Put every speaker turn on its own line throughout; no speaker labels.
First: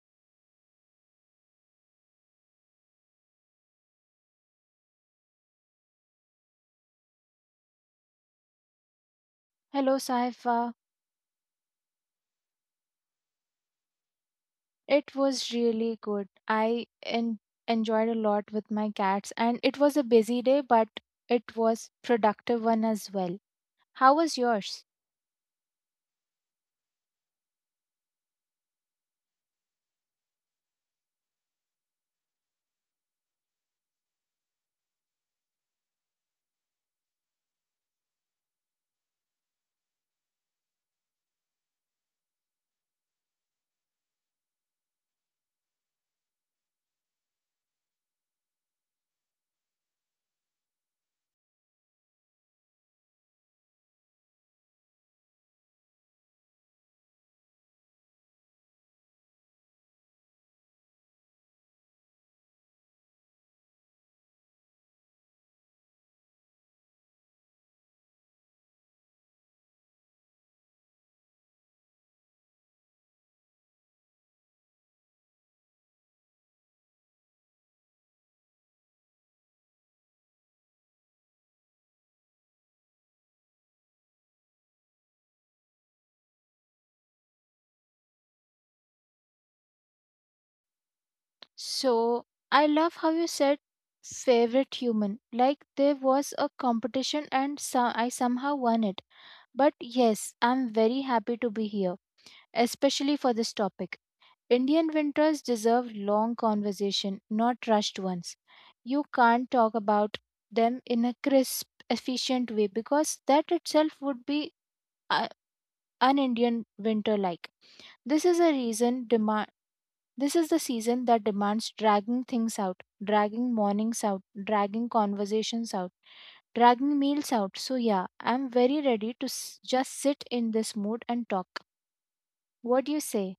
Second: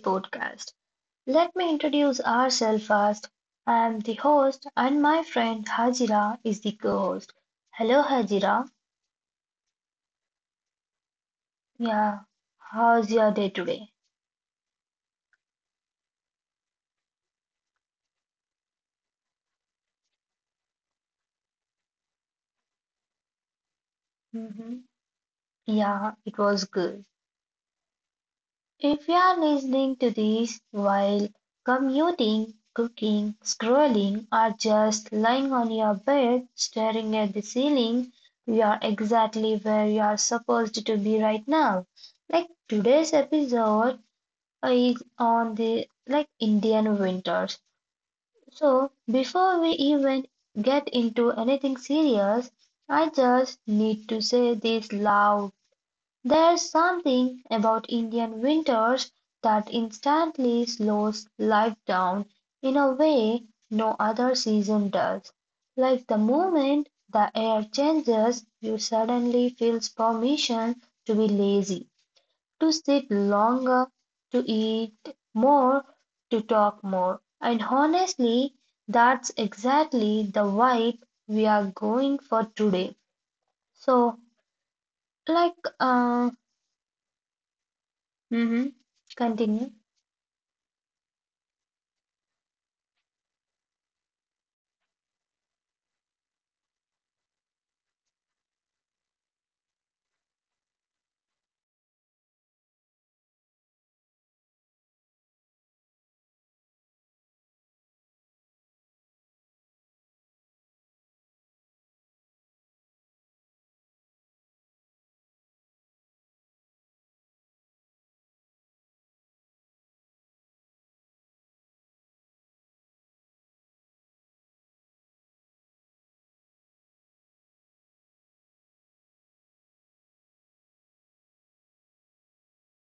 podcast. Let me introduce ourselves first. I am the host, and my friend Hajira is the co host. Hello, Hajira.
Hello, Saifa.
Yeah, how's your day today?
It was really good. I enjoyed a lot with my cats, and it was a busy day, but it was productive one as well. How was yours?
hmm Yeah, it was good. If you are listening to this while commuting, cooking, scrolling, or just lying on your bed staring at the ceiling, you are exactly where you are supposed to be right now. Like, today's episode is on the, like, Indian winters. So before we even get into anything serious, I just need to say this loud, there's something about Indian winters that instantly slows life down in a way no other season does. Like the moment the air changes, you suddenly feel permission to be lazy, to sit longer, to eat more, to talk more. And honestly, that's exactly the vibe we are going for today. So, like, Mm-hmm. Continue.
So I love how you said favorite human. Like there was a competition, and I somehow won it. But yes, I'm very happy to be here, especially for this topic. Indian winters deserve long conversation, not rushed ones. You can't talk about them in a crisp, efficient way because that itself would be uh, un Indian winter like. This is a reason demand. This is the season that demands dragging things out, dragging mornings out, dragging conversations out, dragging meals out. So, yeah, I'm very ready to just sit in this mood and talk. What do you say?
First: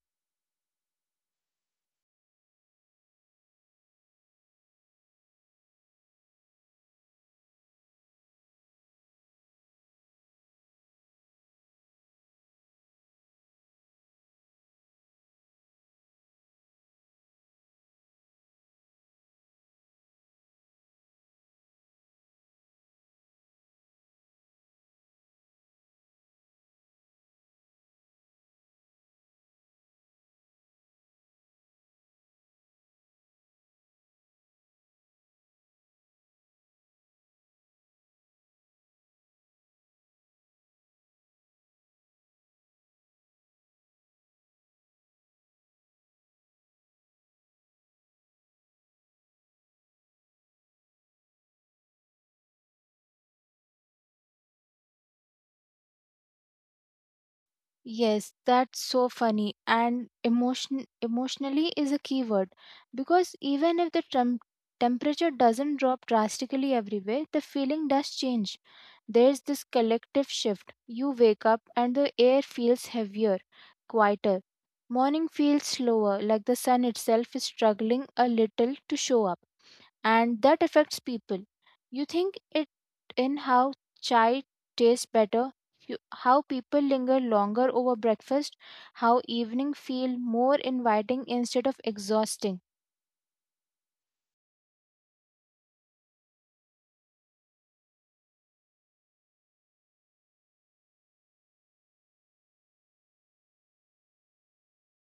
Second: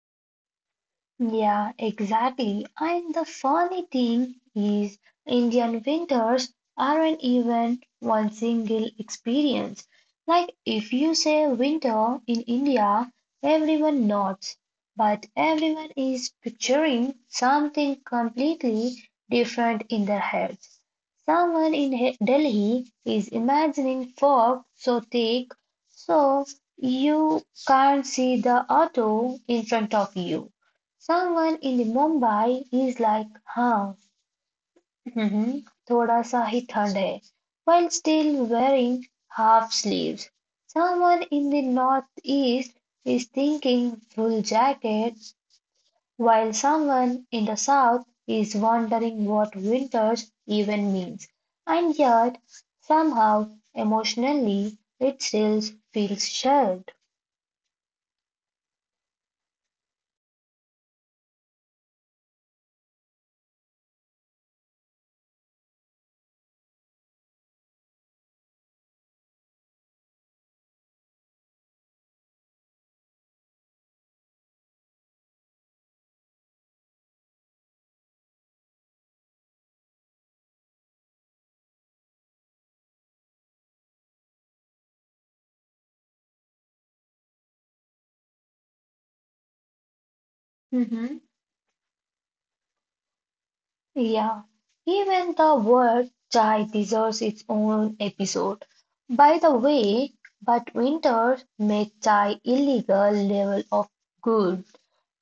Yeah, exactly. And the funny thing is, Indian winters aren't even one single experience. Like, if you say winter in India, everyone nods, but everyone is picturing something completely different in their heads. Delhi is imagining fog so thick so you can't see the auto in front of you. Someone in the Mumbai is like, huh, hmm, thoda sa hi thand hai, while still wearing half sleeves. Someone in the northeast is thinking full jacket, while someone in the south is wondering what winters even means. And yet, somehow, emotionally, it still feels shared.
Yes, that's so funny. And emotionally is a key word because even if the temperature doesn't drop drastically everywhere, the feeling does change. There's this collective shift. You wake up and the air feels heavier, quieter. Morning feels slower, like the sun itself is struggling a little to show up, and that affects people. You think it in how chai tastes better, how people linger longer over breakfast, how evening feel more inviting instead of exhausting.
Yeah, even the word chai deserves its own episode. By the way, but winters make chai illegal level of good.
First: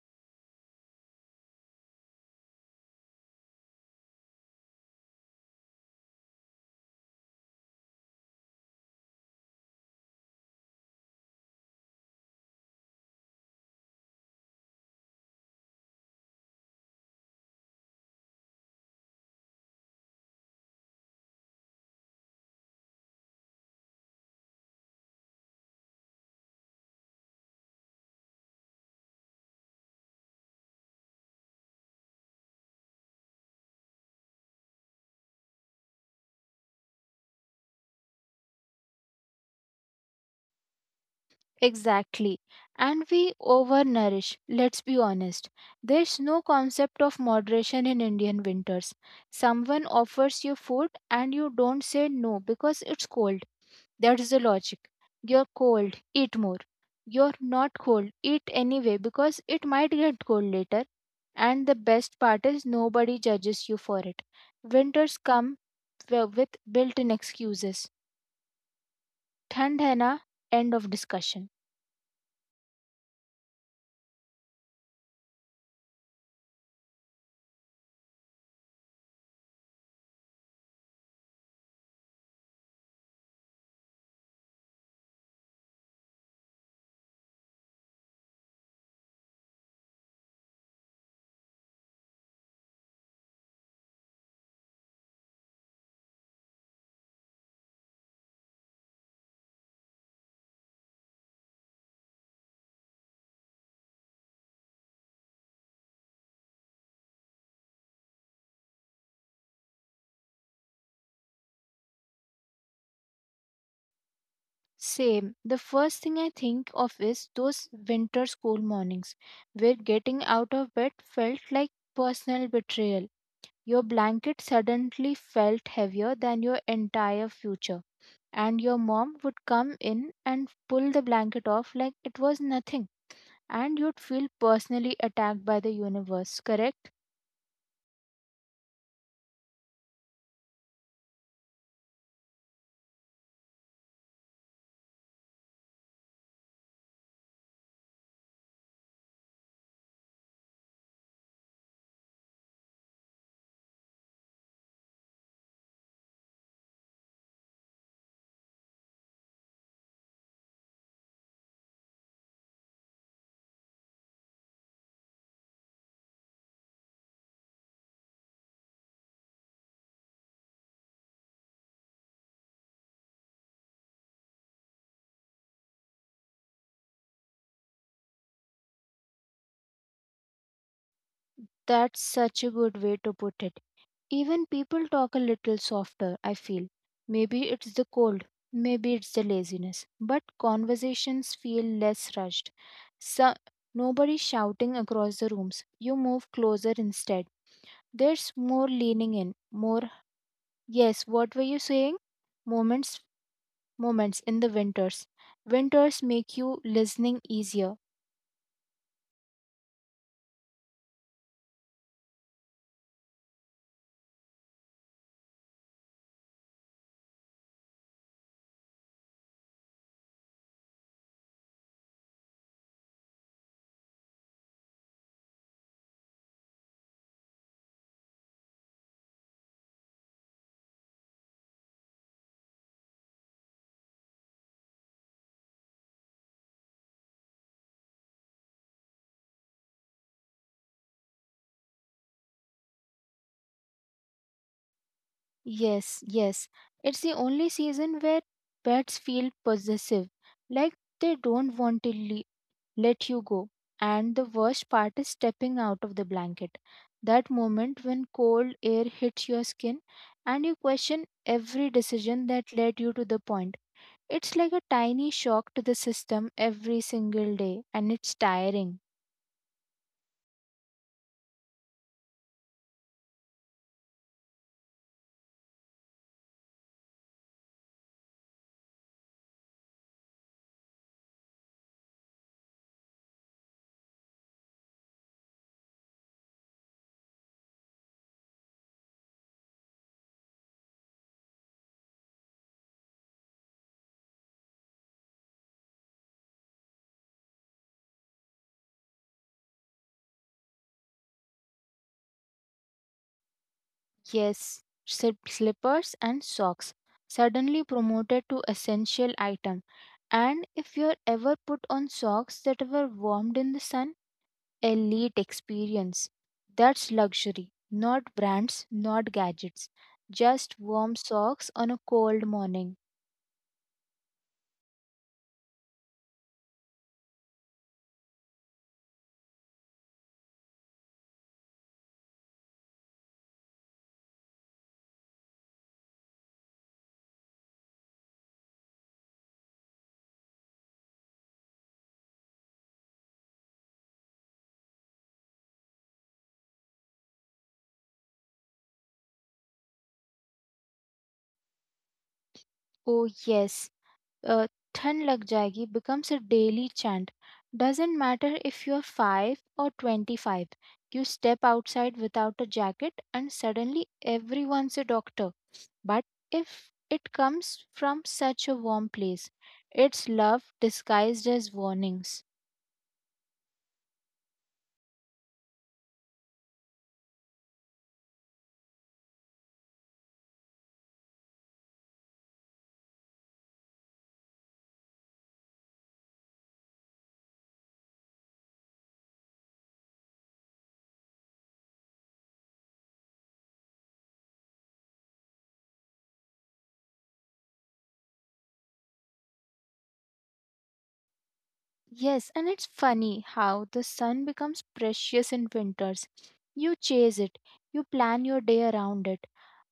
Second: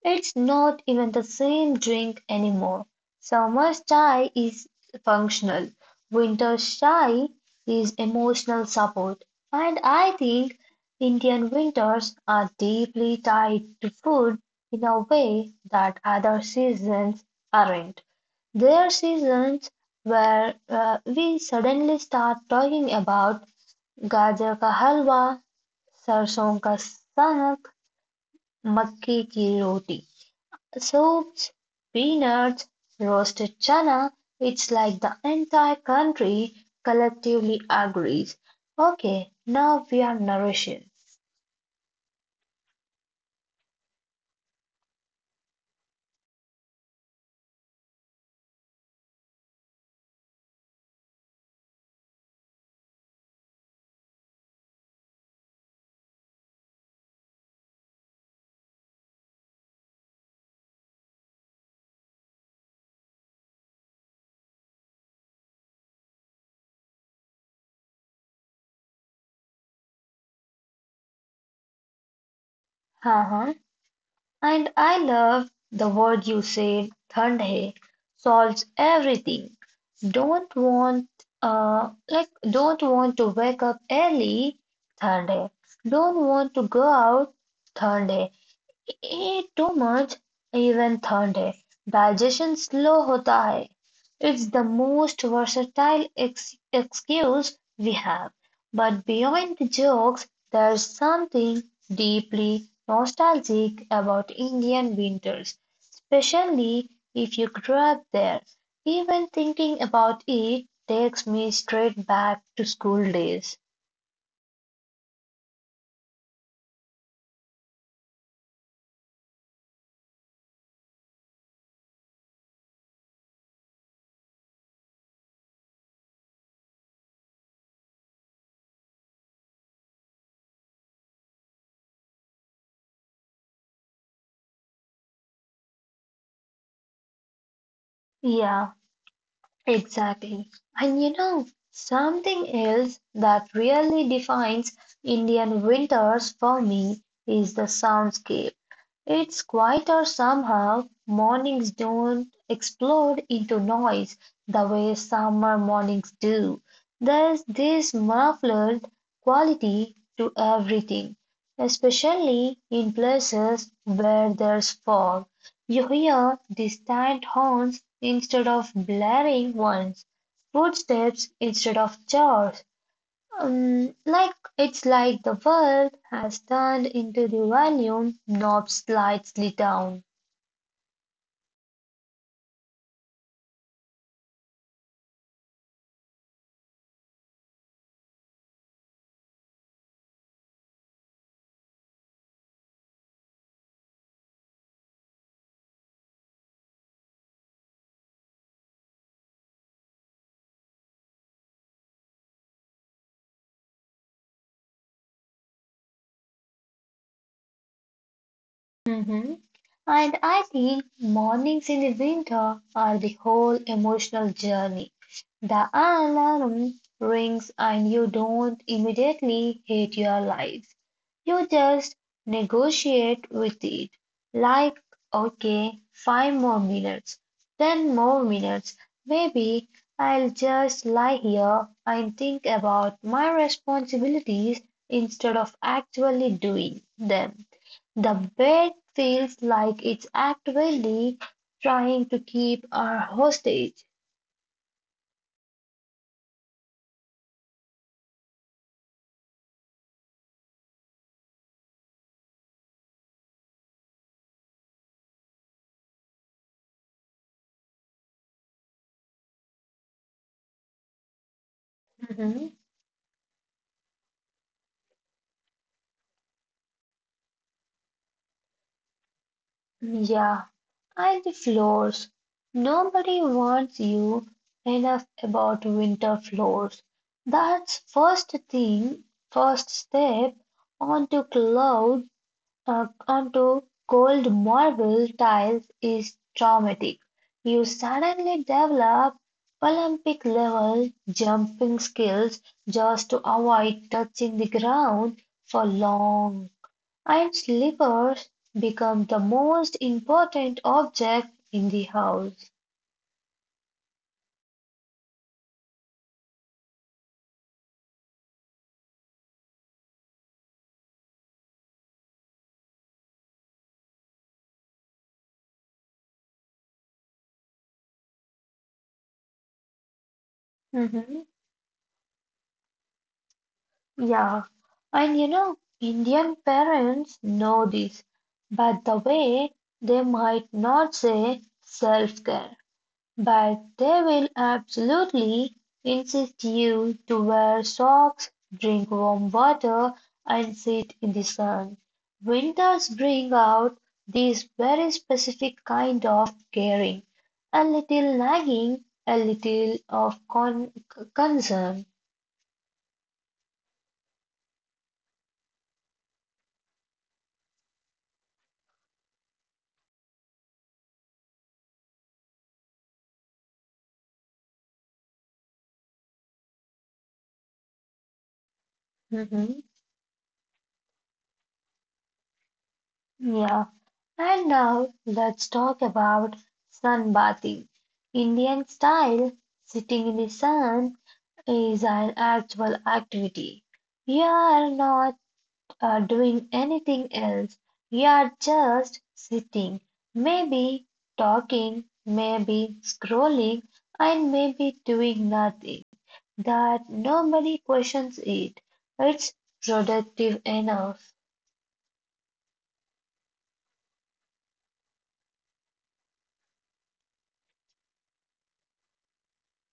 It's not even the same drink anymore. Summer's chai is functional, winter's chai is emotional support. And I think Indian winters are deeply tied to food in a way that other seasons aren't. There are seasons where we suddenly start talking about gajar ka halwa, sarson ka sanak, makki ki roti. Soups, peanuts, roasted chana. It's like the entire country collectively agrees. Okay, now we are nourishing.
Exactly. And we overnourish, let's be honest. There's no concept of moderation in Indian winters. Someone offers you food and you don't say no because it's cold. That is the logic. You're cold, eat more. You're not cold, eat anyway because it might get cold later. And the best part is nobody judges you for it. Winters come with built in excuses. Thand hai na, end of discussion.
Uh-huh. And I love the word you said, thandhe, solves everything. Don't want don't want to wake up early, thandhe. Don't want to go out, thandhe. एटोमर्ज even digestion slow होता है. It's the most versatile excuse we have. But beyond the jokes, there's something deeply nostalgic about Indian winters, especially if you grew up there. Even thinking about it takes me straight back to school days.
Same. The first thing I think of is those winter school mornings where getting out of bed felt like personal betrayal. Your blanket suddenly felt heavier than your entire future, and your mom would come in and pull the blanket off like it was nothing, and you'd feel personally attacked by the universe, correct?
Yeah. Exactly. And you know, something else that really defines Indian winters for me is the soundscape. It's quieter somehow, mornings don't explode into noise the way summer mornings do. There's this muffled quality to everything, especially in places where there's fog. You hear distant horns instead of blaring ones, footsteps instead of chores, like it's like the world has turned into the volume knob slightly down.
That's such a good way to put it. Even people talk a little softer, I feel. Maybe it's the cold, maybe it's the laziness, but conversations feel less rushed. So nobody shouting across the rooms, you move closer instead. There's more leaning in, more yes, what were you saying moments moments in the winters. Winters make you listening easier.
hmm And I think mornings in the winter are the whole emotional journey. The alarm rings and you don't immediately hate your life. You just negotiate with it. Like, okay, five more minutes, ten more minutes. Maybe I'll just lie here and think about my responsibilities instead of actually doing them. The bed feels like it's actively trying to keep our hostage.
Yes, yes. It's the only season where pets feel possessive, like they don't want to let you go. And the worst part is stepping out of the blanket. That moment when cold air hits your skin and you question every decision
Mhm.
that led you to the point. It's like a tiny shock to the system every single day, and it's tiring.
Yeah, and the floors. Nobody warns you enough about winter floors. That's first thing, first step onto cloud onto cold marble tiles is traumatic. You suddenly develop Olympic level jumping skills just to avoid touching the ground for long. And slippers become the most important object in the house.
Yes, slippers and socks suddenly promoted to essential item. And if you're ever put on socks that were warmed in the sun, elite experience. That's luxury, not brands, not gadgets. Just warm
Mhm.
socks on a cold morning.
Yeah. And you know, Indian parents know this, but the way they might not say self care. But they will absolutely insist you to wear socks, drink warm water, and sit in the sun. Winters bring out this very specific kind of caring, a little nagging, a little of concern.
Oh, yes, uh, "Thun lag jayegi" becomes a daily chant. Doesn't matter if you're 5 or 25, you step outside without a jacket and suddenly everyone's a doctor. But if it comes from such a warm place,
Mhm.
it's love disguised as warnings.
Yeah. And now let's talk about sunbathing. Indian style, sitting in the sun is an actual activity. You are not doing anything else. You are just sitting, maybe talking, maybe scrolling, and maybe doing nothing. That nobody questions it. It's productive enough.
Yes, and it's funny how the sun becomes precious in winters. You chase it, you plan your day around it.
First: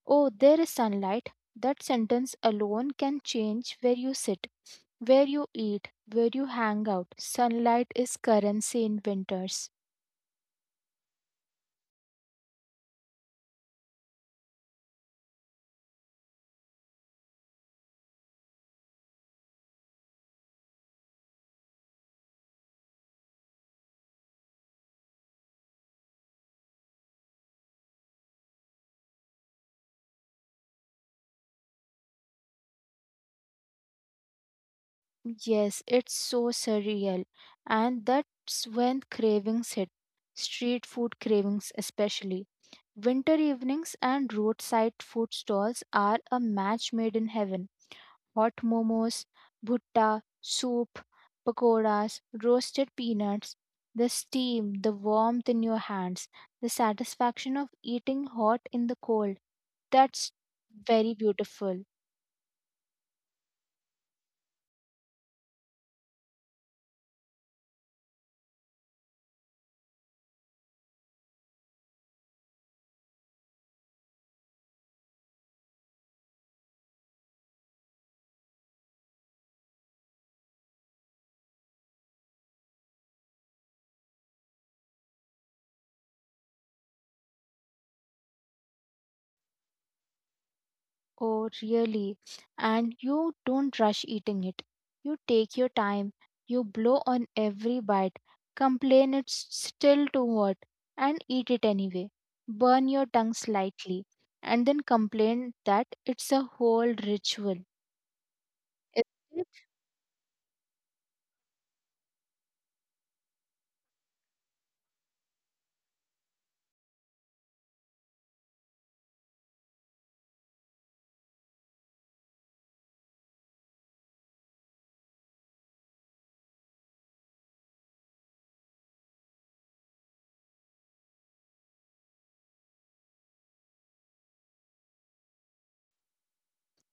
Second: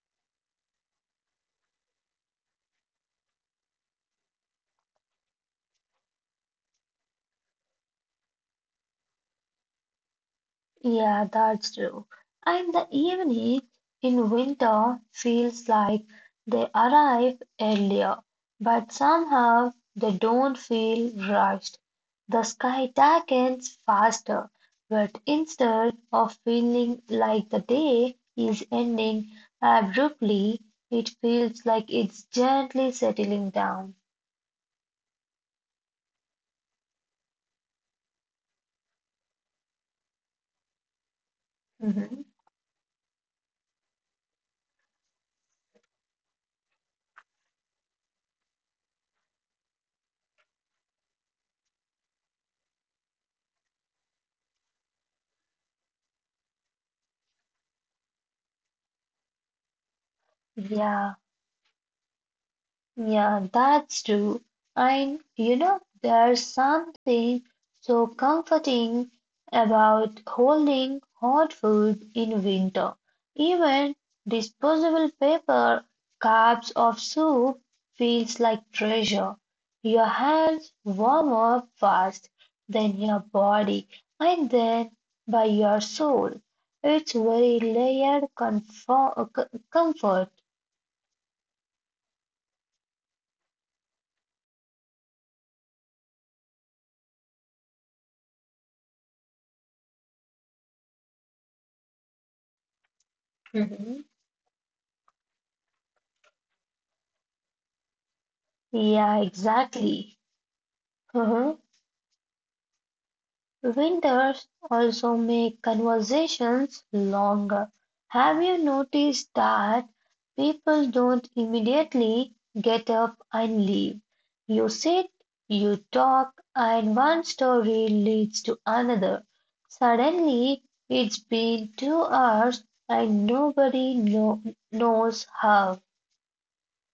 Oh, there is sunlight. That sentence alone can change where you sit, where you eat, where you hang out. Sunlight is currency in winters.
Yeah, that's true. And the evening in winter feels like they arrive earlier, but somehow they don't feel rushed. The sky darkens faster, but instead of feeling like the day is ending abruptly, it feels like it's gently settling down.
Yes, it's so surreal. And that's when cravings hit. Street food cravings,
Mhm.
especially. Winter evenings and roadside food stalls are a match made in heaven. Hot momos, bhutta, soup, pakoras, roasted peanuts, the steam, the warmth in your hands, the satisfaction of eating hot in the cold. That's very
Yeah.
beautiful.
Yeah, that's true. And you know, there's something so comforting about holding hot food in winter. Even disposable paper cups of soup feels like treasure. Your hands warm up fast, then your body, and then by your soul. It's very layered comfort.
Oh, really? And you don't rush eating it. You take your time. You blow on every bite, complain it's still too hot, and eat it anyway. Burn your tongue
Mhm.
slightly, and then complain that it's a whole ritual. Is
Yeah,
it?
exactly. Mhm. Winters also make conversations longer. Have you noticed that people don't immediately get up and leave? You sit, you talk, and one story leads to another. Suddenly, it's been 2 hours and knows how.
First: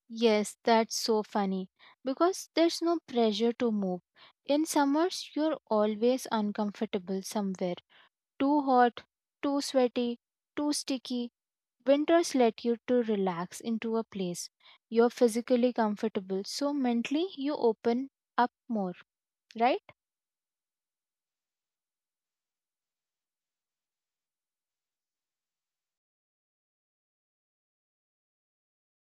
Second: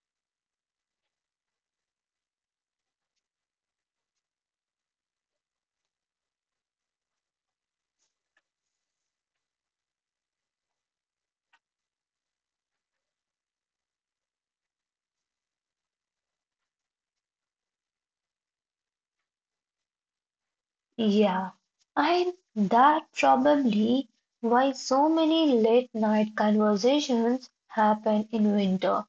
Yes, that's so funny because there's no pressure to move. In summers, you're always uncomfortable somewhere. Too hot, too sweaty, too sticky. Winters let you to relax into a place. You're physically comfortable, so mentally you open up more, right?
Yeah, and that probably why so many late night conversations happen in winter.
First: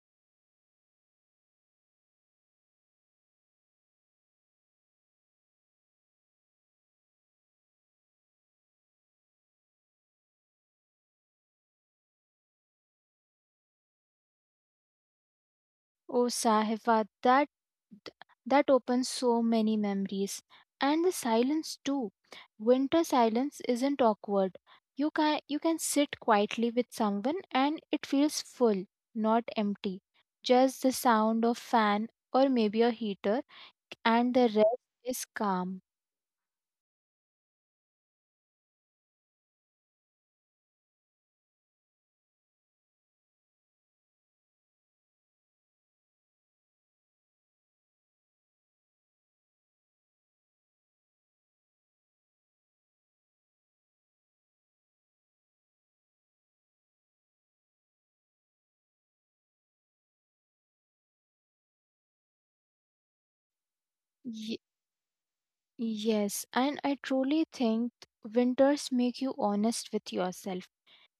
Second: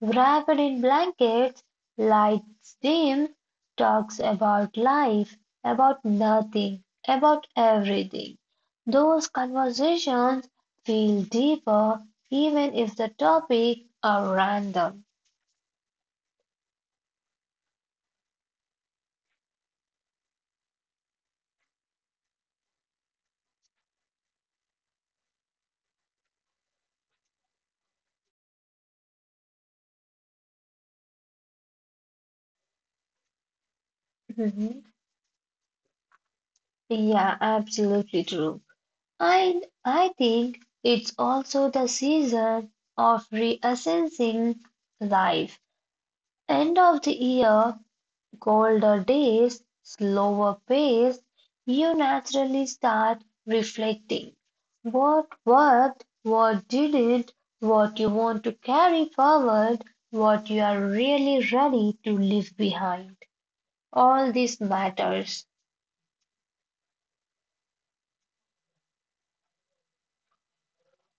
Wrapped in blankets, lights dim, talks about life, about nothing, about everything. Those conversations feel deeper even if the topic are random.
Oh, Sahiba, that opens so many memories, and the silence too. Winter silence isn't awkward. You can sit quietly with someone, and it feels full, not empty. Just the sound of fan or maybe a heater, and the
Mhm.
rest is calm.
Yeah, absolutely true. I think it's also the season of reassessing life. End of the year, colder days, slower pace, you naturally start reflecting. What worked, what didn't, what you want to carry forward, what you are really ready to leave behind. All this matters.
Yes, and I truly think winters make you honest with yourself.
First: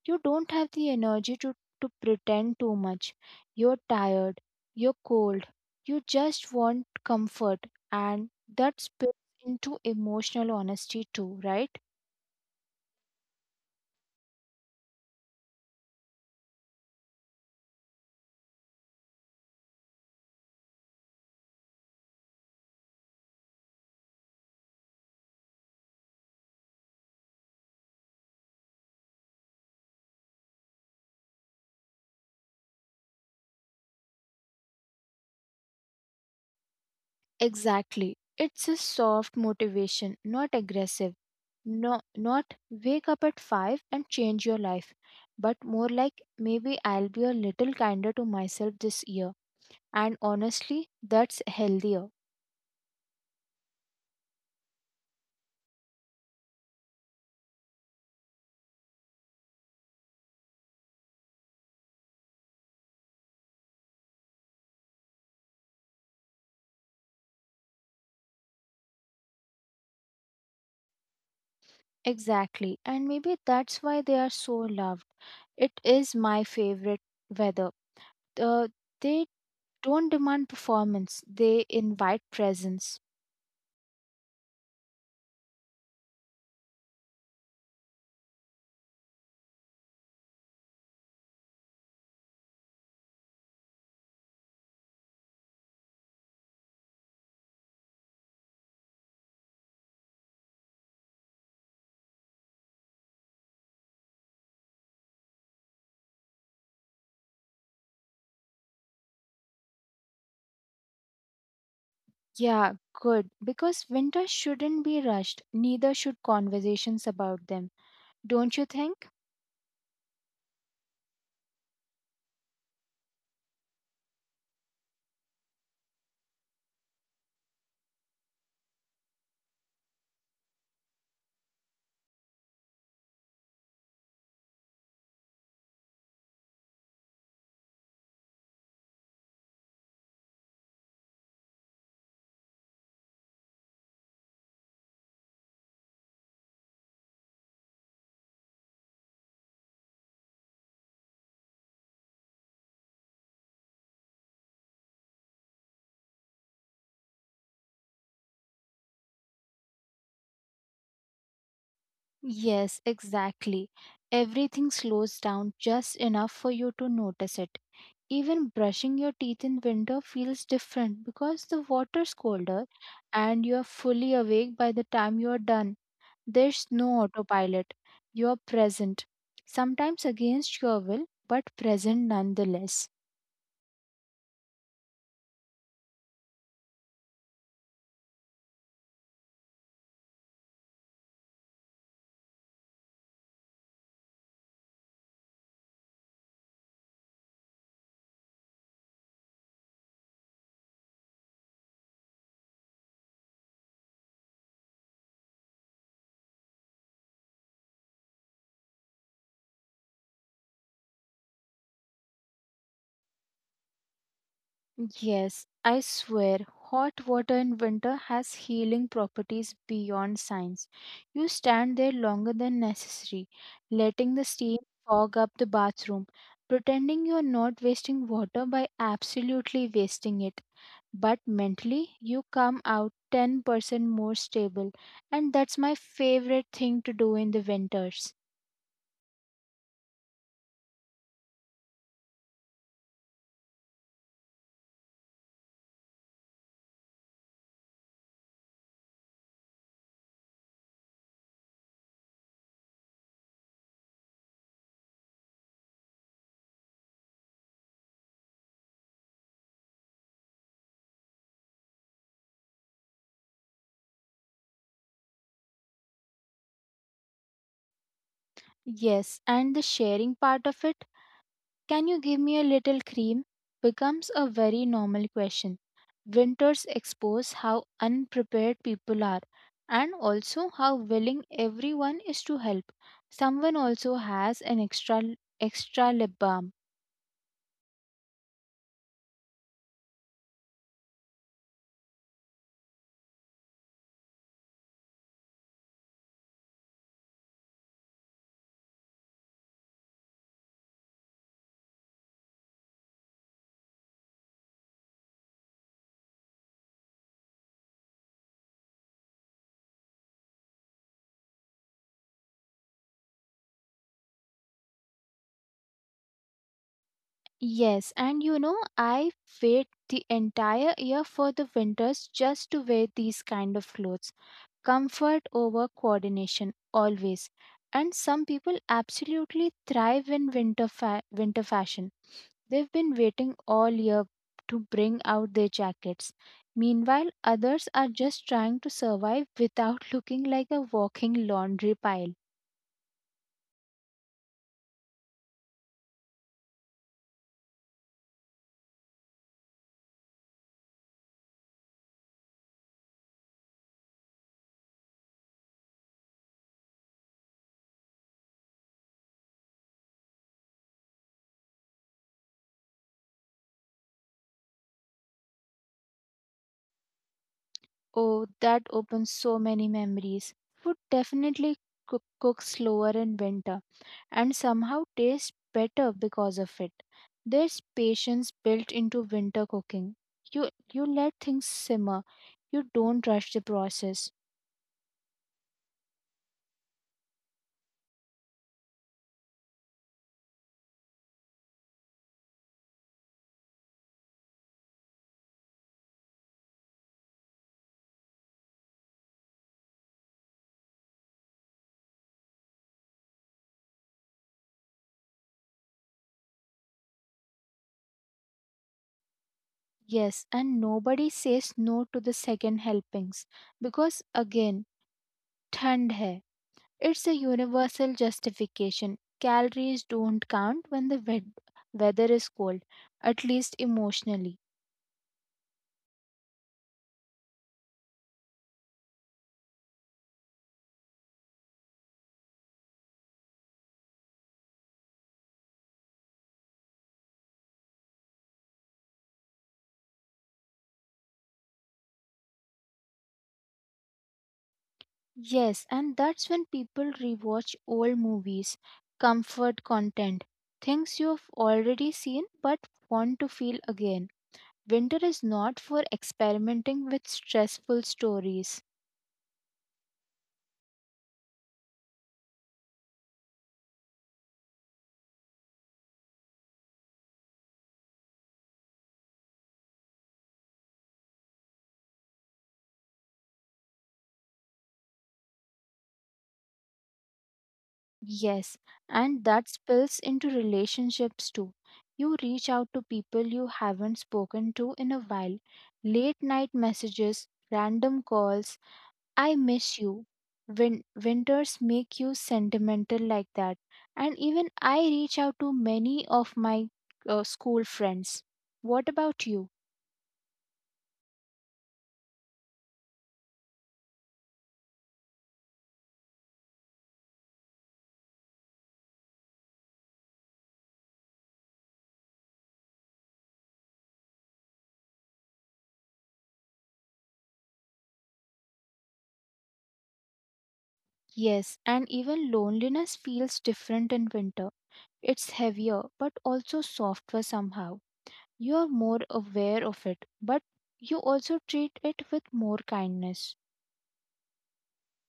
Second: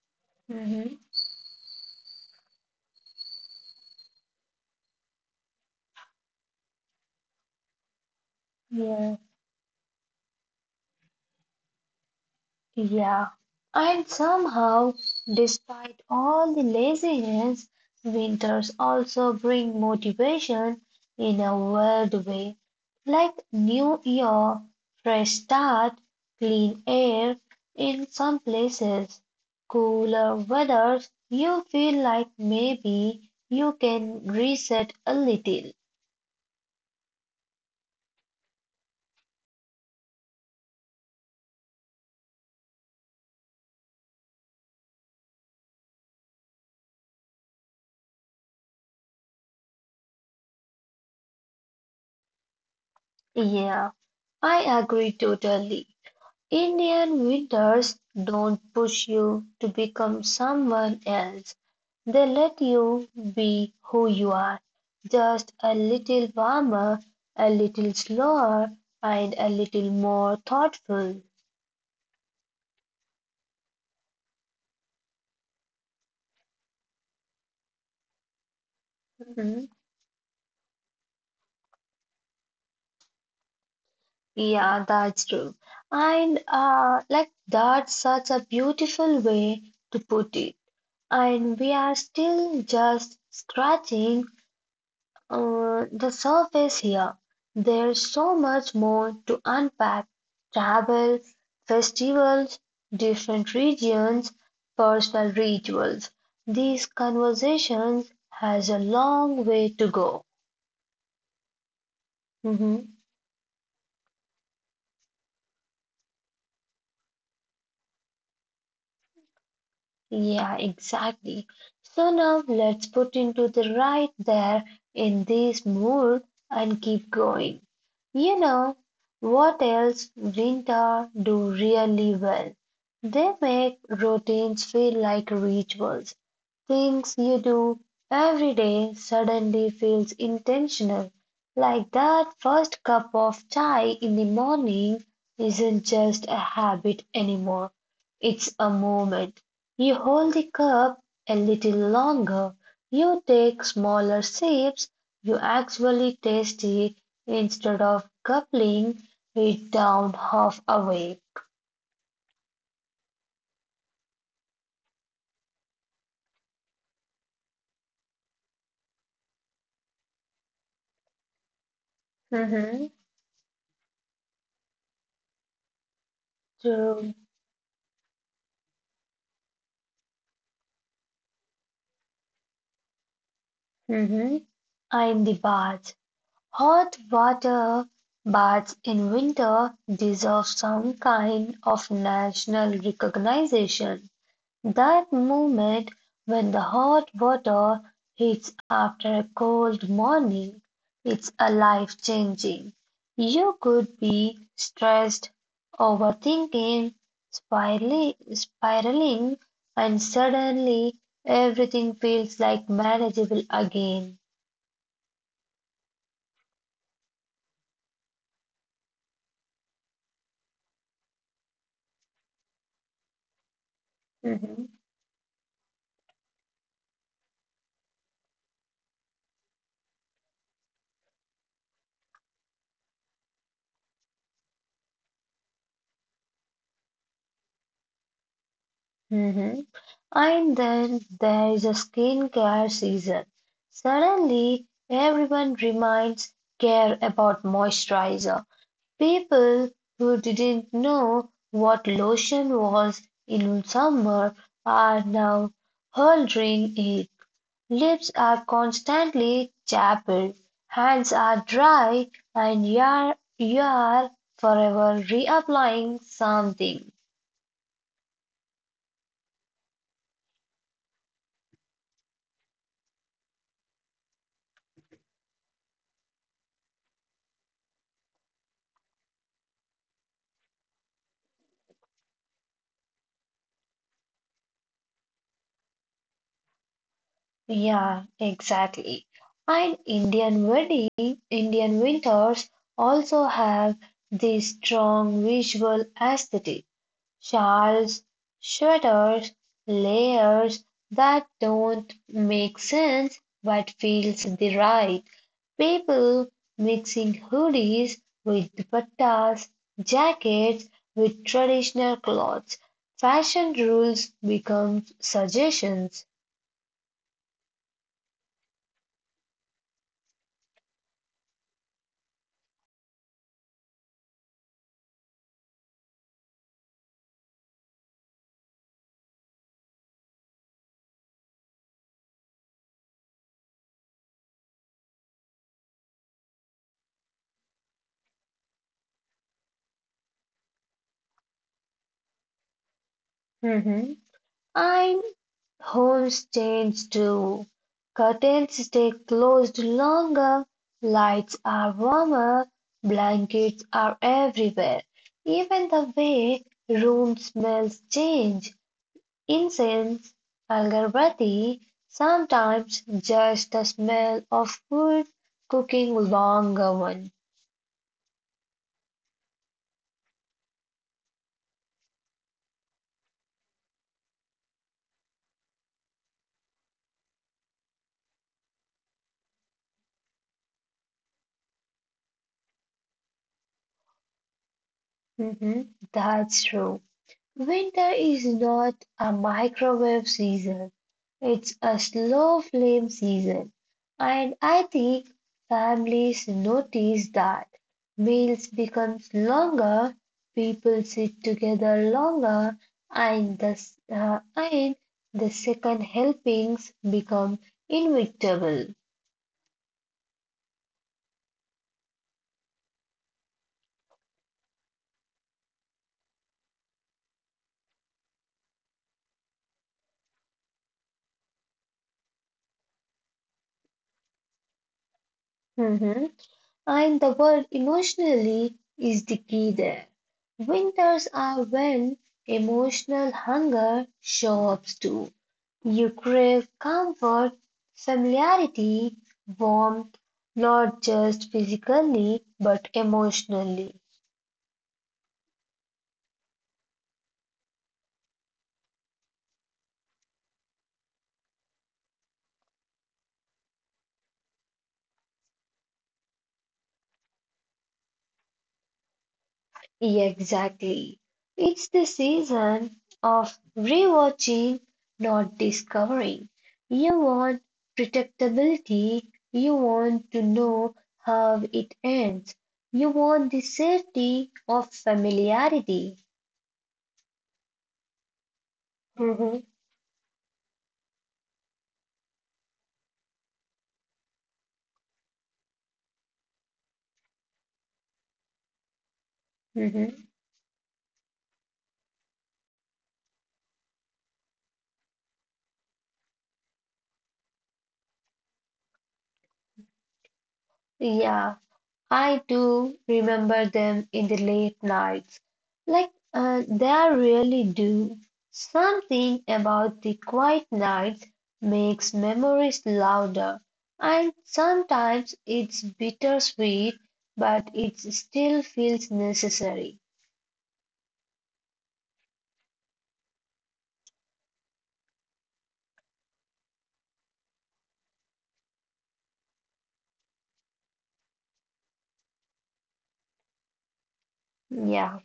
You don't have the
Mhm.
energy to pretend too much. You're tired, you're cold, you just want comfort, and that spills into emotional honesty too, right?
Yeah, and somehow, despite all the laziness, winters also bring motivation in a weird way, like new year, fresh start, clean air. In some places, cooler weathers, you feel like maybe you can reset a little.
Exactly. It's a soft motivation, not aggressive. No, not wake up at 5 and change your life, but more like maybe I'll be a little kinder to myself this year. And honestly, that's healthier.
Yeah, I agree totally. Indian winters don't push you to become someone else. They let you be who you are, just a little warmer, a little slower, and a little more thoughtful.
Exactly. And maybe that's why they are so loved. It is my favorite weather. Uh, they
Mhm.
don't demand performance, they invite presence.
Yeah, that's true. And like that's such a beautiful way to put it. And we are still just scratching the surface here. There's so much more to unpack: travel, festivals, different regions, personal rituals. These conversations has a long way to go.
Yeah,
Mhm.
good. Because winter shouldn't be rushed, neither should conversations about them. Don't you think?
Yeah, exactly. So now let's put into the right there in this mood and keep going. You know what else Grinta do really well? They make routines feel like rituals. Things you do every day suddenly feels intentional, like that first cup of chai in the morning isn't just a habit anymore. It's a moment. You hold the cup a little longer, you take smaller sips, you actually taste it instead of gulping it down half away.
Yes, exactly. Everything slows down just enough for you to notice it. Even brushing your teeth in winter feels different because the water's colder
Mhm.
and you are fully awake by the time you are done. There's no
True.
autopilot. You are present, sometimes against your will, but present nonetheless.
Mhm. I'm the bath. Hot water baths in winter deserve some kind of national recognition. That moment when the hot water hits after a cold morning, it's a life changing. You could be stressed, overthinking, spiraling, and suddenly everything feels like manageable again.
Yes, I swear, hot water in winter has healing properties beyond science. You stand there longer than necessary, letting the steam fog up the bathroom, pretending you're not wasting water by absolutely wasting it. But mentally, you come out 10% more stable, and that's my favorite thing to do in the winters.
Mhm. And then there is a skincare season. Suddenly, everyone reminds care about moisturizer. People who didn't know what lotion was in summer are now holding it. Lips are constantly chappled, hands are dry, and you are forever reapplying something.
Yes, and the sharing part of it. "Can you give me a little cream?" becomes a very normal question. Winters expose how unprepared people are and also how willing everyone is to help. Someone also has an extra lip balm.
Yeah, exactly. And Indian wedding, Indian winters also have this strong visual aesthetic. Shawls, sweaters, layers that don't make sense but feels the right. People mixing hoodies with dupattas, jackets with traditional clothes. Fashion rules become suggestions.
Yes, and you know I wait the entire year for the winters just to wear these kind of clothes. Comfort over coordination always. And some people absolutely thrive in winter fashion. They've been waiting all year to bring out their jackets. Meanwhile, others are just trying to survive without looking like a walking laundry pile.
Mhm. And homes change too. Curtains stay closed longer, lights are warmer, blankets are everywhere. Even the way room smells change. Incense, agarbatti, sometimes just the smell of food cooking long oven.
Oh, that opens so many memories. Food definitely cook slower in winter and somehow tastes better because of it. There's patience built into winter cooking. You let things simmer. You don't rush the process.
Mhm, that's true. Winter is not a microwave season. It's a slow flame season. And I think families notice that. Meals becomes longer, people sit together longer, and the second helpings become inevitable.
Yes, and nobody says no to the second helpings because again, thand hai. It's a universal justification. Calories don't count when the weather is cold, at least emotionally.
And the word emotionally is the key there. Winters are when emotional hunger shows up too. You crave comfort, familiarity, warmth, not just physically but emotionally.
Yes, and that's when people rewatch old movies, comfort content, things you've already seen but want to feel again. Winter is not for experimenting with stressful stories.
Yeah, exactly. It's the season of rewatching, not discovering. You want predictability, you want to know how it ends, you want the safety of familiarity.
Yes, and that
Mhm,
spills into relationships too. You reach out to people you haven't spoken to in a while. Late night messages, random calls, I miss
mhm.
you. Winters make you sentimental like that. And even I reach out to many of my school friends. What about you?
Yeah, I do remember them in the late nights. Like, they really do. Something about the quiet nights makes memories louder, and sometimes it's bittersweet, but it still feels necessary.
Yes, and even loneliness feels different in winter. It's heavier, but also softer somehow. You are more aware of it, but you also treat it with more kindness.
Yeah,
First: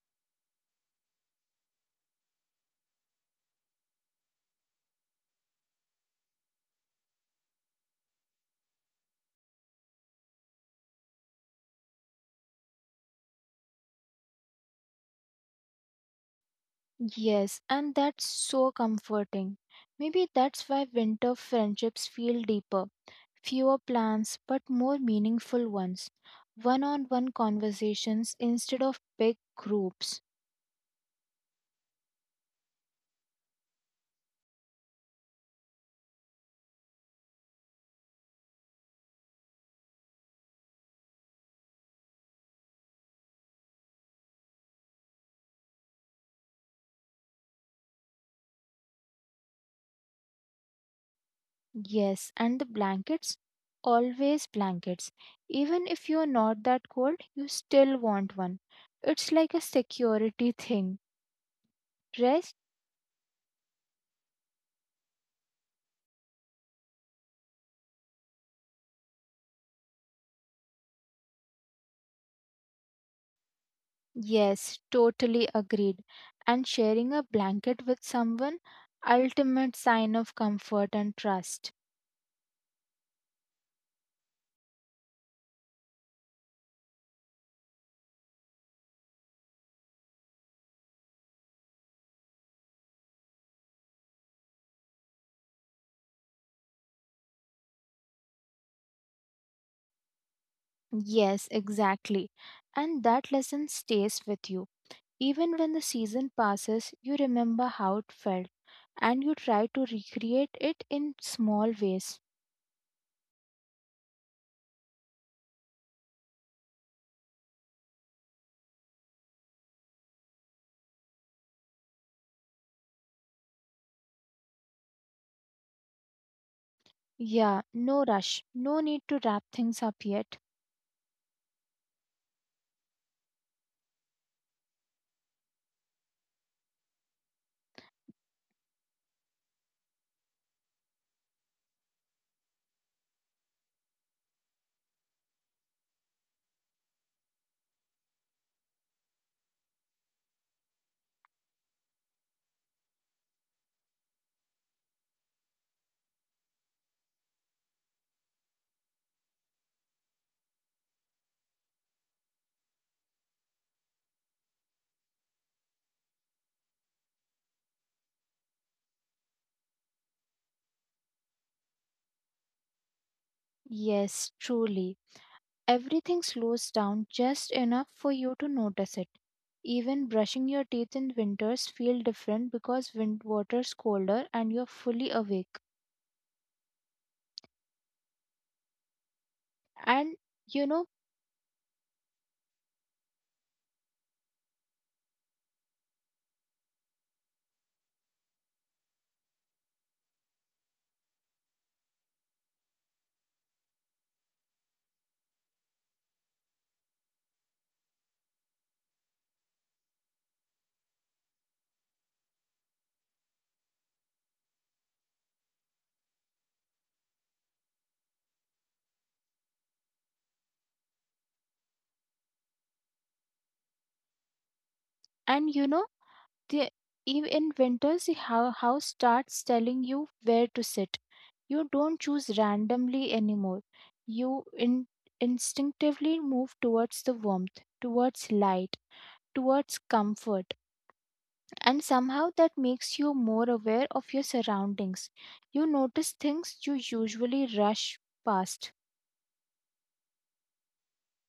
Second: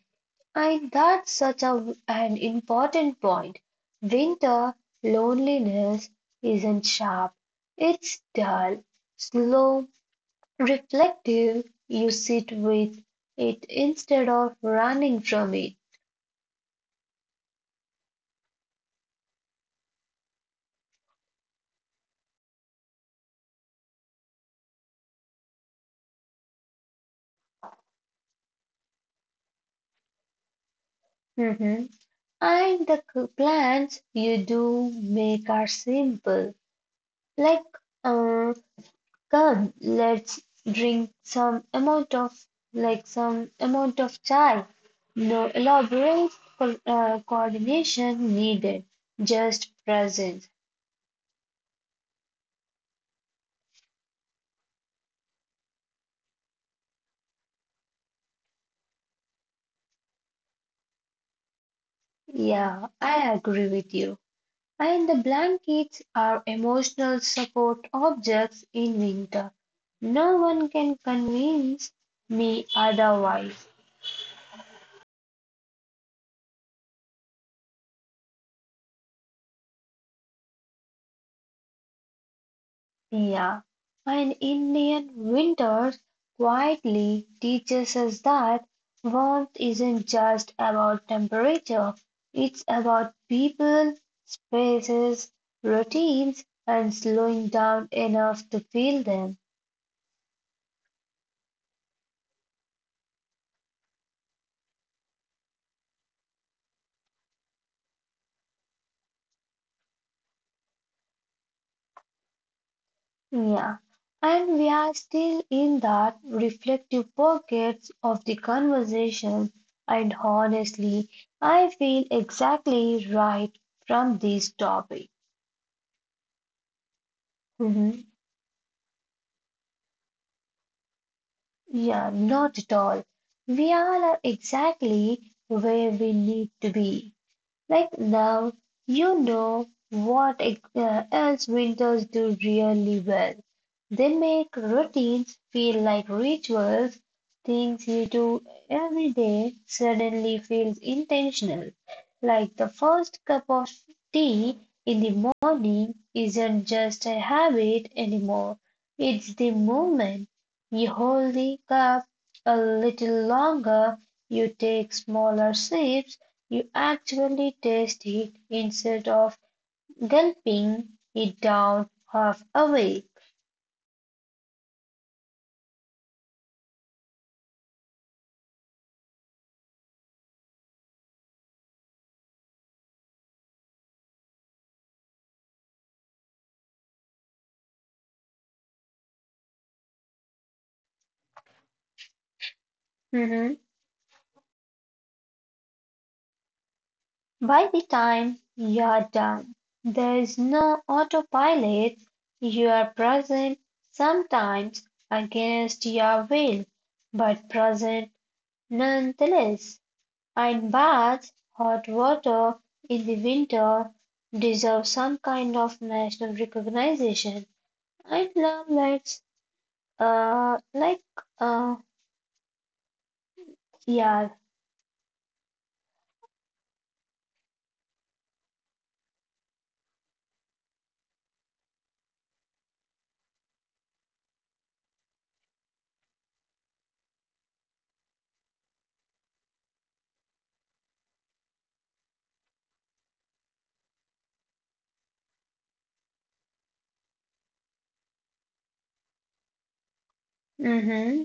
and that's such a, an important point. Winter loneliness isn't sharp, it's dull, slow, reflective, you sit with it instead of running from it.
Yes, and that's so comforting. Maybe that's why winter friendships feel deeper. Fewer plans, but more meaningful ones. One on one conversations instead of big groups.
Mhm. And the plans you do make are simple, like, uh, come, let's drink some amount of, like some amount of chai. No elaborate coordination needed, just presence.
Yes, and the blankets? Always blankets. Even if you're not that cold, you still want one. It's like a security thing. Rest.
Yeah, I agree with you. And the blankets are emotional support objects in winter. No one can convince me otherwise.
Yes, totally agreed. And sharing a blanket with someone, ultimate sign of comfort and trust.
Yeah. And Indian winters quietly teaches us that warmth isn't just about temperature, it's about people, spaces, routines, and slowing down enough to feel them.
Yes, exactly. And that lesson stays with you. Even when the season passes, you remember how it felt and you try to recreate it in small ways.
Yeah, and we are still in that reflective pockets of the conversation, and honestly, I feel exactly right from this topic.
Yeah, no
Mhm.
rush, no need to wrap things up yet.
Yeah, not at all. We all are exactly where we need to be. Like now, you know what else winters do really well. They make routines feel like rituals, things you do every day suddenly feels intentional. Like the first cup of tea in the morning isn't just a habit anymore. It's the moment. You hold the cup a little longer, you take smaller sips, you actually taste it instead of gulping it down half awake.
Yes, truly. Everything slows down just enough for you to notice it. Even brushing your teeth in winters feel different because wind water's colder and you're fully awake. And you know,
Mhm. By the time you are done, there is no autopilot. You are present, sometimes against your will, but present nonetheless. And baths, hot water in the winter deserve some kind of national recognition. And love lights Uh, like, uh, yeah.
and you know, the in winters the house starts telling you where to sit. You don't choose randomly anymore. You instinctively move towards the warmth, towards light, towards comfort. And somehow that makes you more aware of your surroundings. You notice things you usually rush past.
Mm-hmm.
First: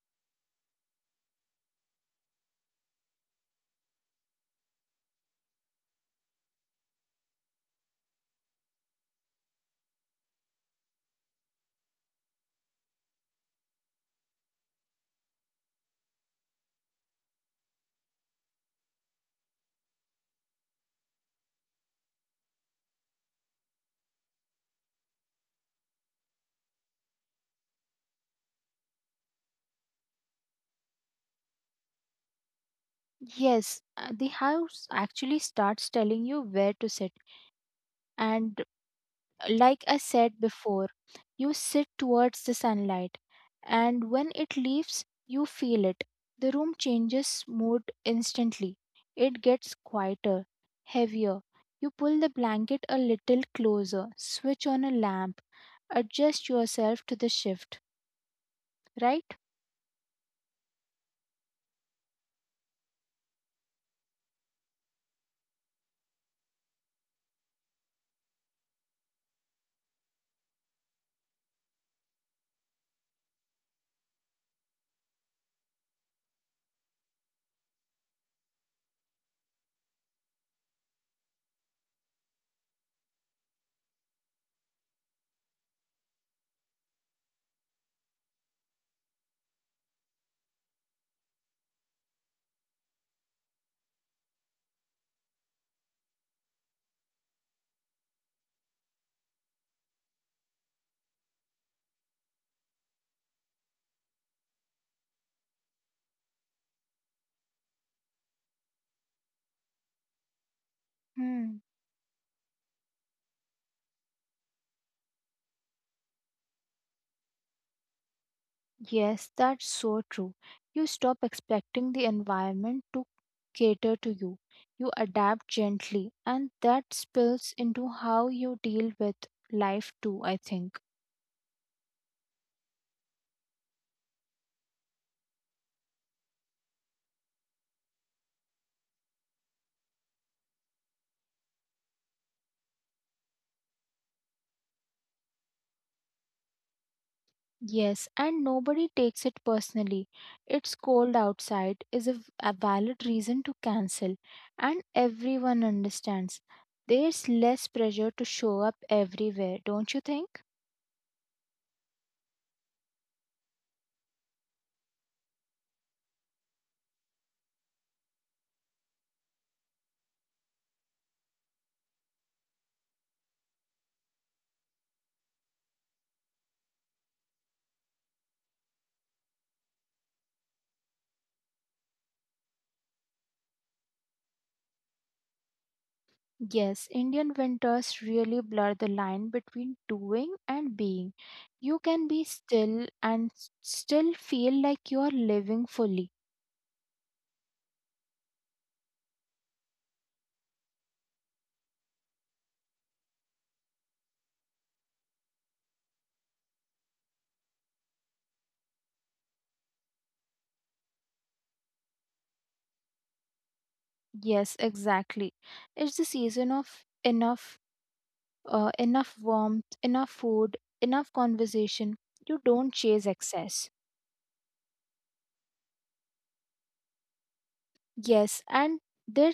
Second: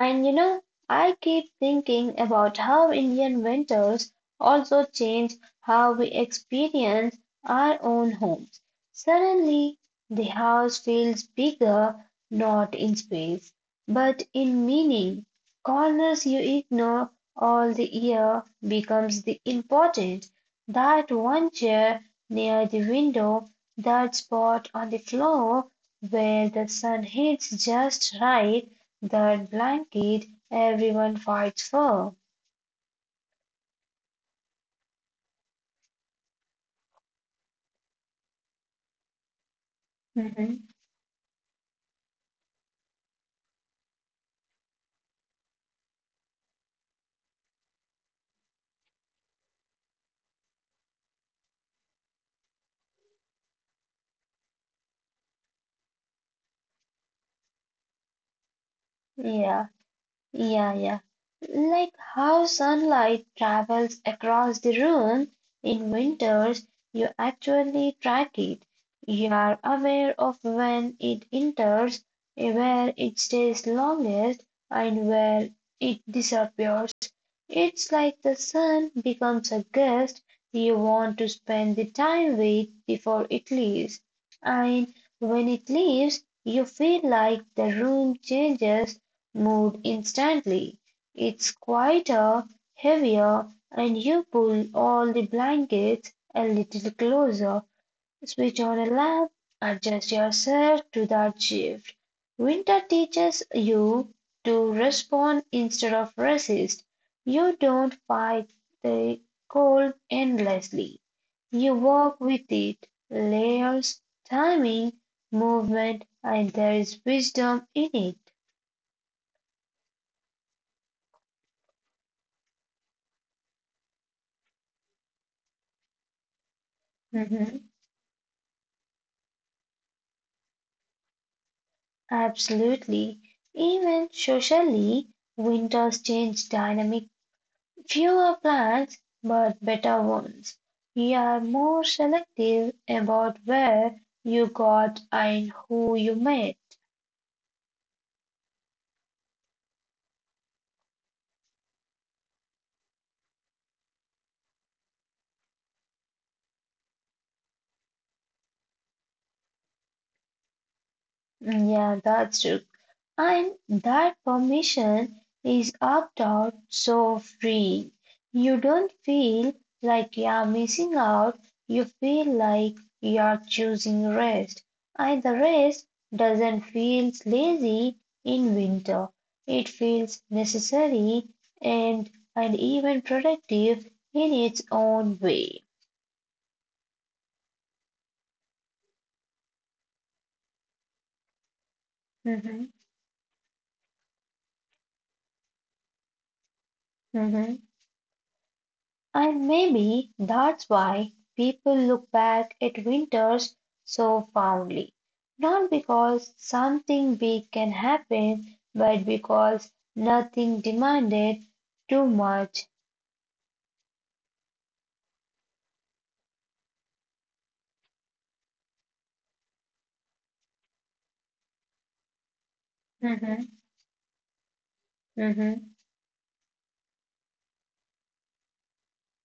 And you know, I keep thinking about how Indian winters also change how we experience our own homes. Suddenly, the house feels bigger, not in space, but in meaning. Corners you ignore all the year becomes the important. That one chair near the window, that spot on the floor where the sun hits just right, that blanket everyone fights for.
Yes, the house actually starts telling you where to sit. And like I said
Hmm.
before, you sit towards the sunlight, and when it leaves, you feel it. The room changes mood instantly. It gets quieter, heavier. You pull the blanket a little closer, switch on a lamp, adjust yourself to the shift, right?
Yeah. Yeah, yeah. Like how sunlight travels across the room in winters, you actually track it. You are aware of when it enters, where it stays longest, and where it disappears. It's like the sun becomes a guest you want to spend the time with before it leaves. And when it leaves, you feel like the room changes move instantly. It's quieter, heavier, and you pull all the blankets a little closer, switch on a lamp, adjust yourself to that shift. Winter teaches you to respond instead of resist. You don't fight the cold endlessly.
Hmm.
You walk with it, layers, timing, movement, and there is wisdom in it.
Yes, that's so true. You stop expecting the environment to cater to you. You adapt gently, and that spills
Mm-hmm.
into how you deal with life too, I think.
Absolutely. Even socially, winters change dynamic. Fewer plants, but better ones. We are more selective about where you got and who you met.
Yes, and nobody takes it personally. It's cold outside is a valid reason to cancel, and everyone understands. There's less pressure to show up everywhere, don't you think?
Yeah, that's true. And that permission is opt out so free. You don't feel like you're missing out, you feel like you're choosing rest. And the rest doesn't feel lazy in winter, it feels necessary and even productive in its own way.
Yes, Indian winters really blur the line between doing and being. You can be
Mhm,
still and still feel like you are living fully.
mhm. And maybe that's why people look back at winters so fondly. Not because something big can happen, but because nothing demanded too much.
Yes, exactly. It's the season of enough, enough warmth, enough food, enough conversation. You don't chase
Mm-hmm,
excess.
mm-hmm,
Yes, and there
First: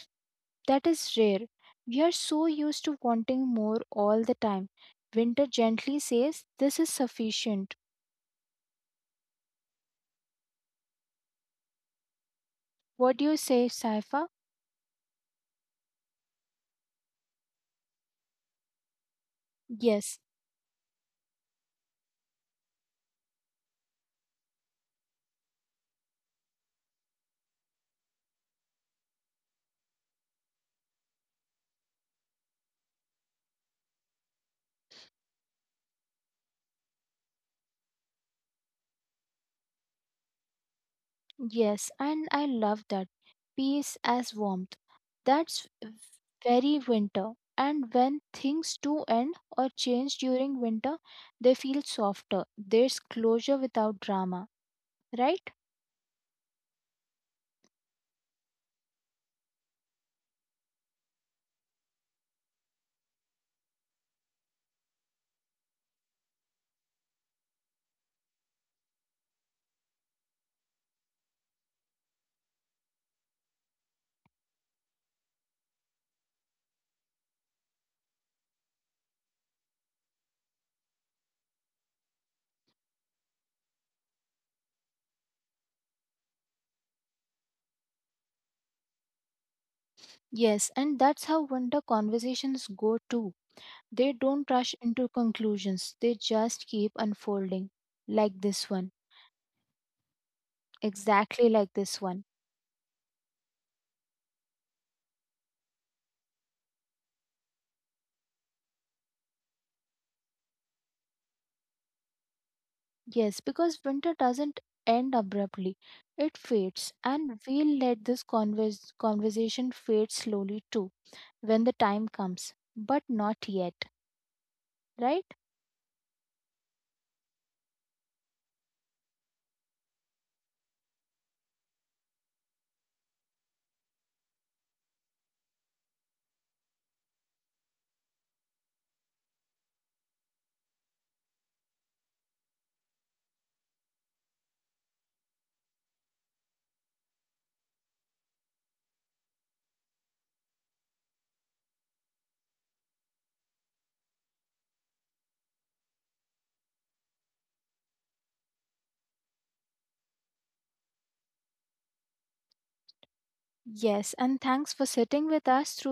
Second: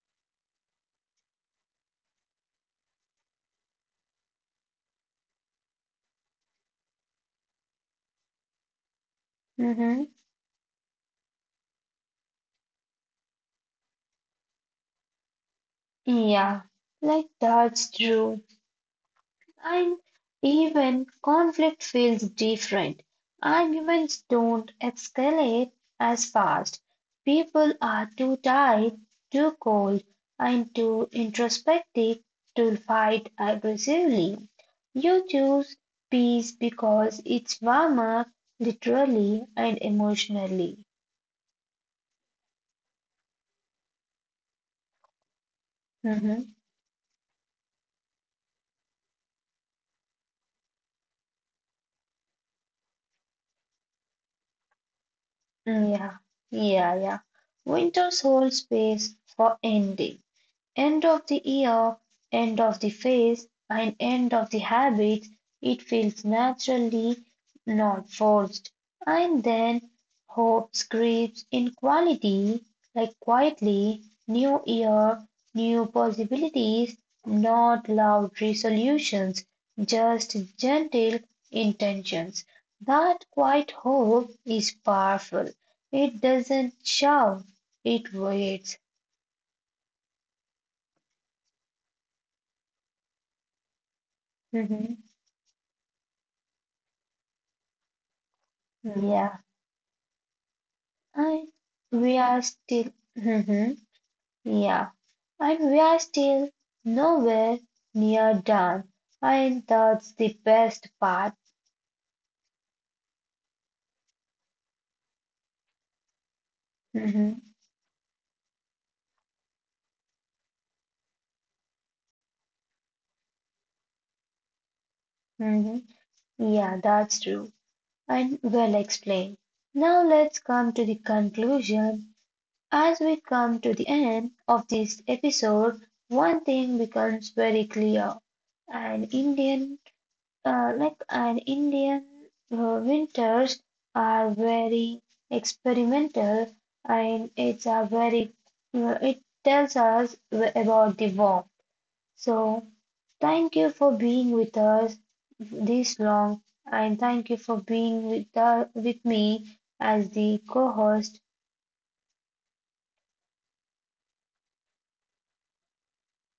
that is rare. We are so used to wanting more all the time. Winter gently says, "This is sufficient."
mm-hmm.
What do you say, Saifa?
Yeah, like that's true. And
Yes,
even conflict feels different. Arguments don't escalate as fast. People are too tired, too cold, and too introspective to fight aggressively. You choose peace because it's warmer, literally and emotionally.
yes, and I love that. Peace as warmth. That's
Mhm.
very winter. And when things do end or change during winter, they feel softer. There's closure without drama, right?
Yeah, yeah, yeah. Winters hold space for ending. End of the ear, end of the face, and end of the habits, it feels naturally, not forced. And then hope creeps in quality, like quietly, new year, new possibilities, not loud resolutions, just gentle intentions. That quiet hope is powerful. It doesn't shout, it waits.
Yes, and that's how winter conversations go too. They don't rush
Mhm.
into conclusions, they just keep unfolding. Like this one,
Yeah.
exactly
I
like this
we
one.
are still, Mhm, yeah, and we are still nowhere near done. And that's the best part.
Yes, because winter doesn't end abruptly. It fades, and
Mhm.
we'll let this conversation fade slowly too when the time comes, but not yet, right?
Mhm. Yeah, that's true. And well explained. Now let's come to the conclusion. As we come to the end of this episode, one thing becomes very clear. An Indian like an Indian winters are very experimental and it's a very it tells us about the war. So thank you for being with us this long and thank you for being with me as the co-host
Yes, and thanks for sitting with us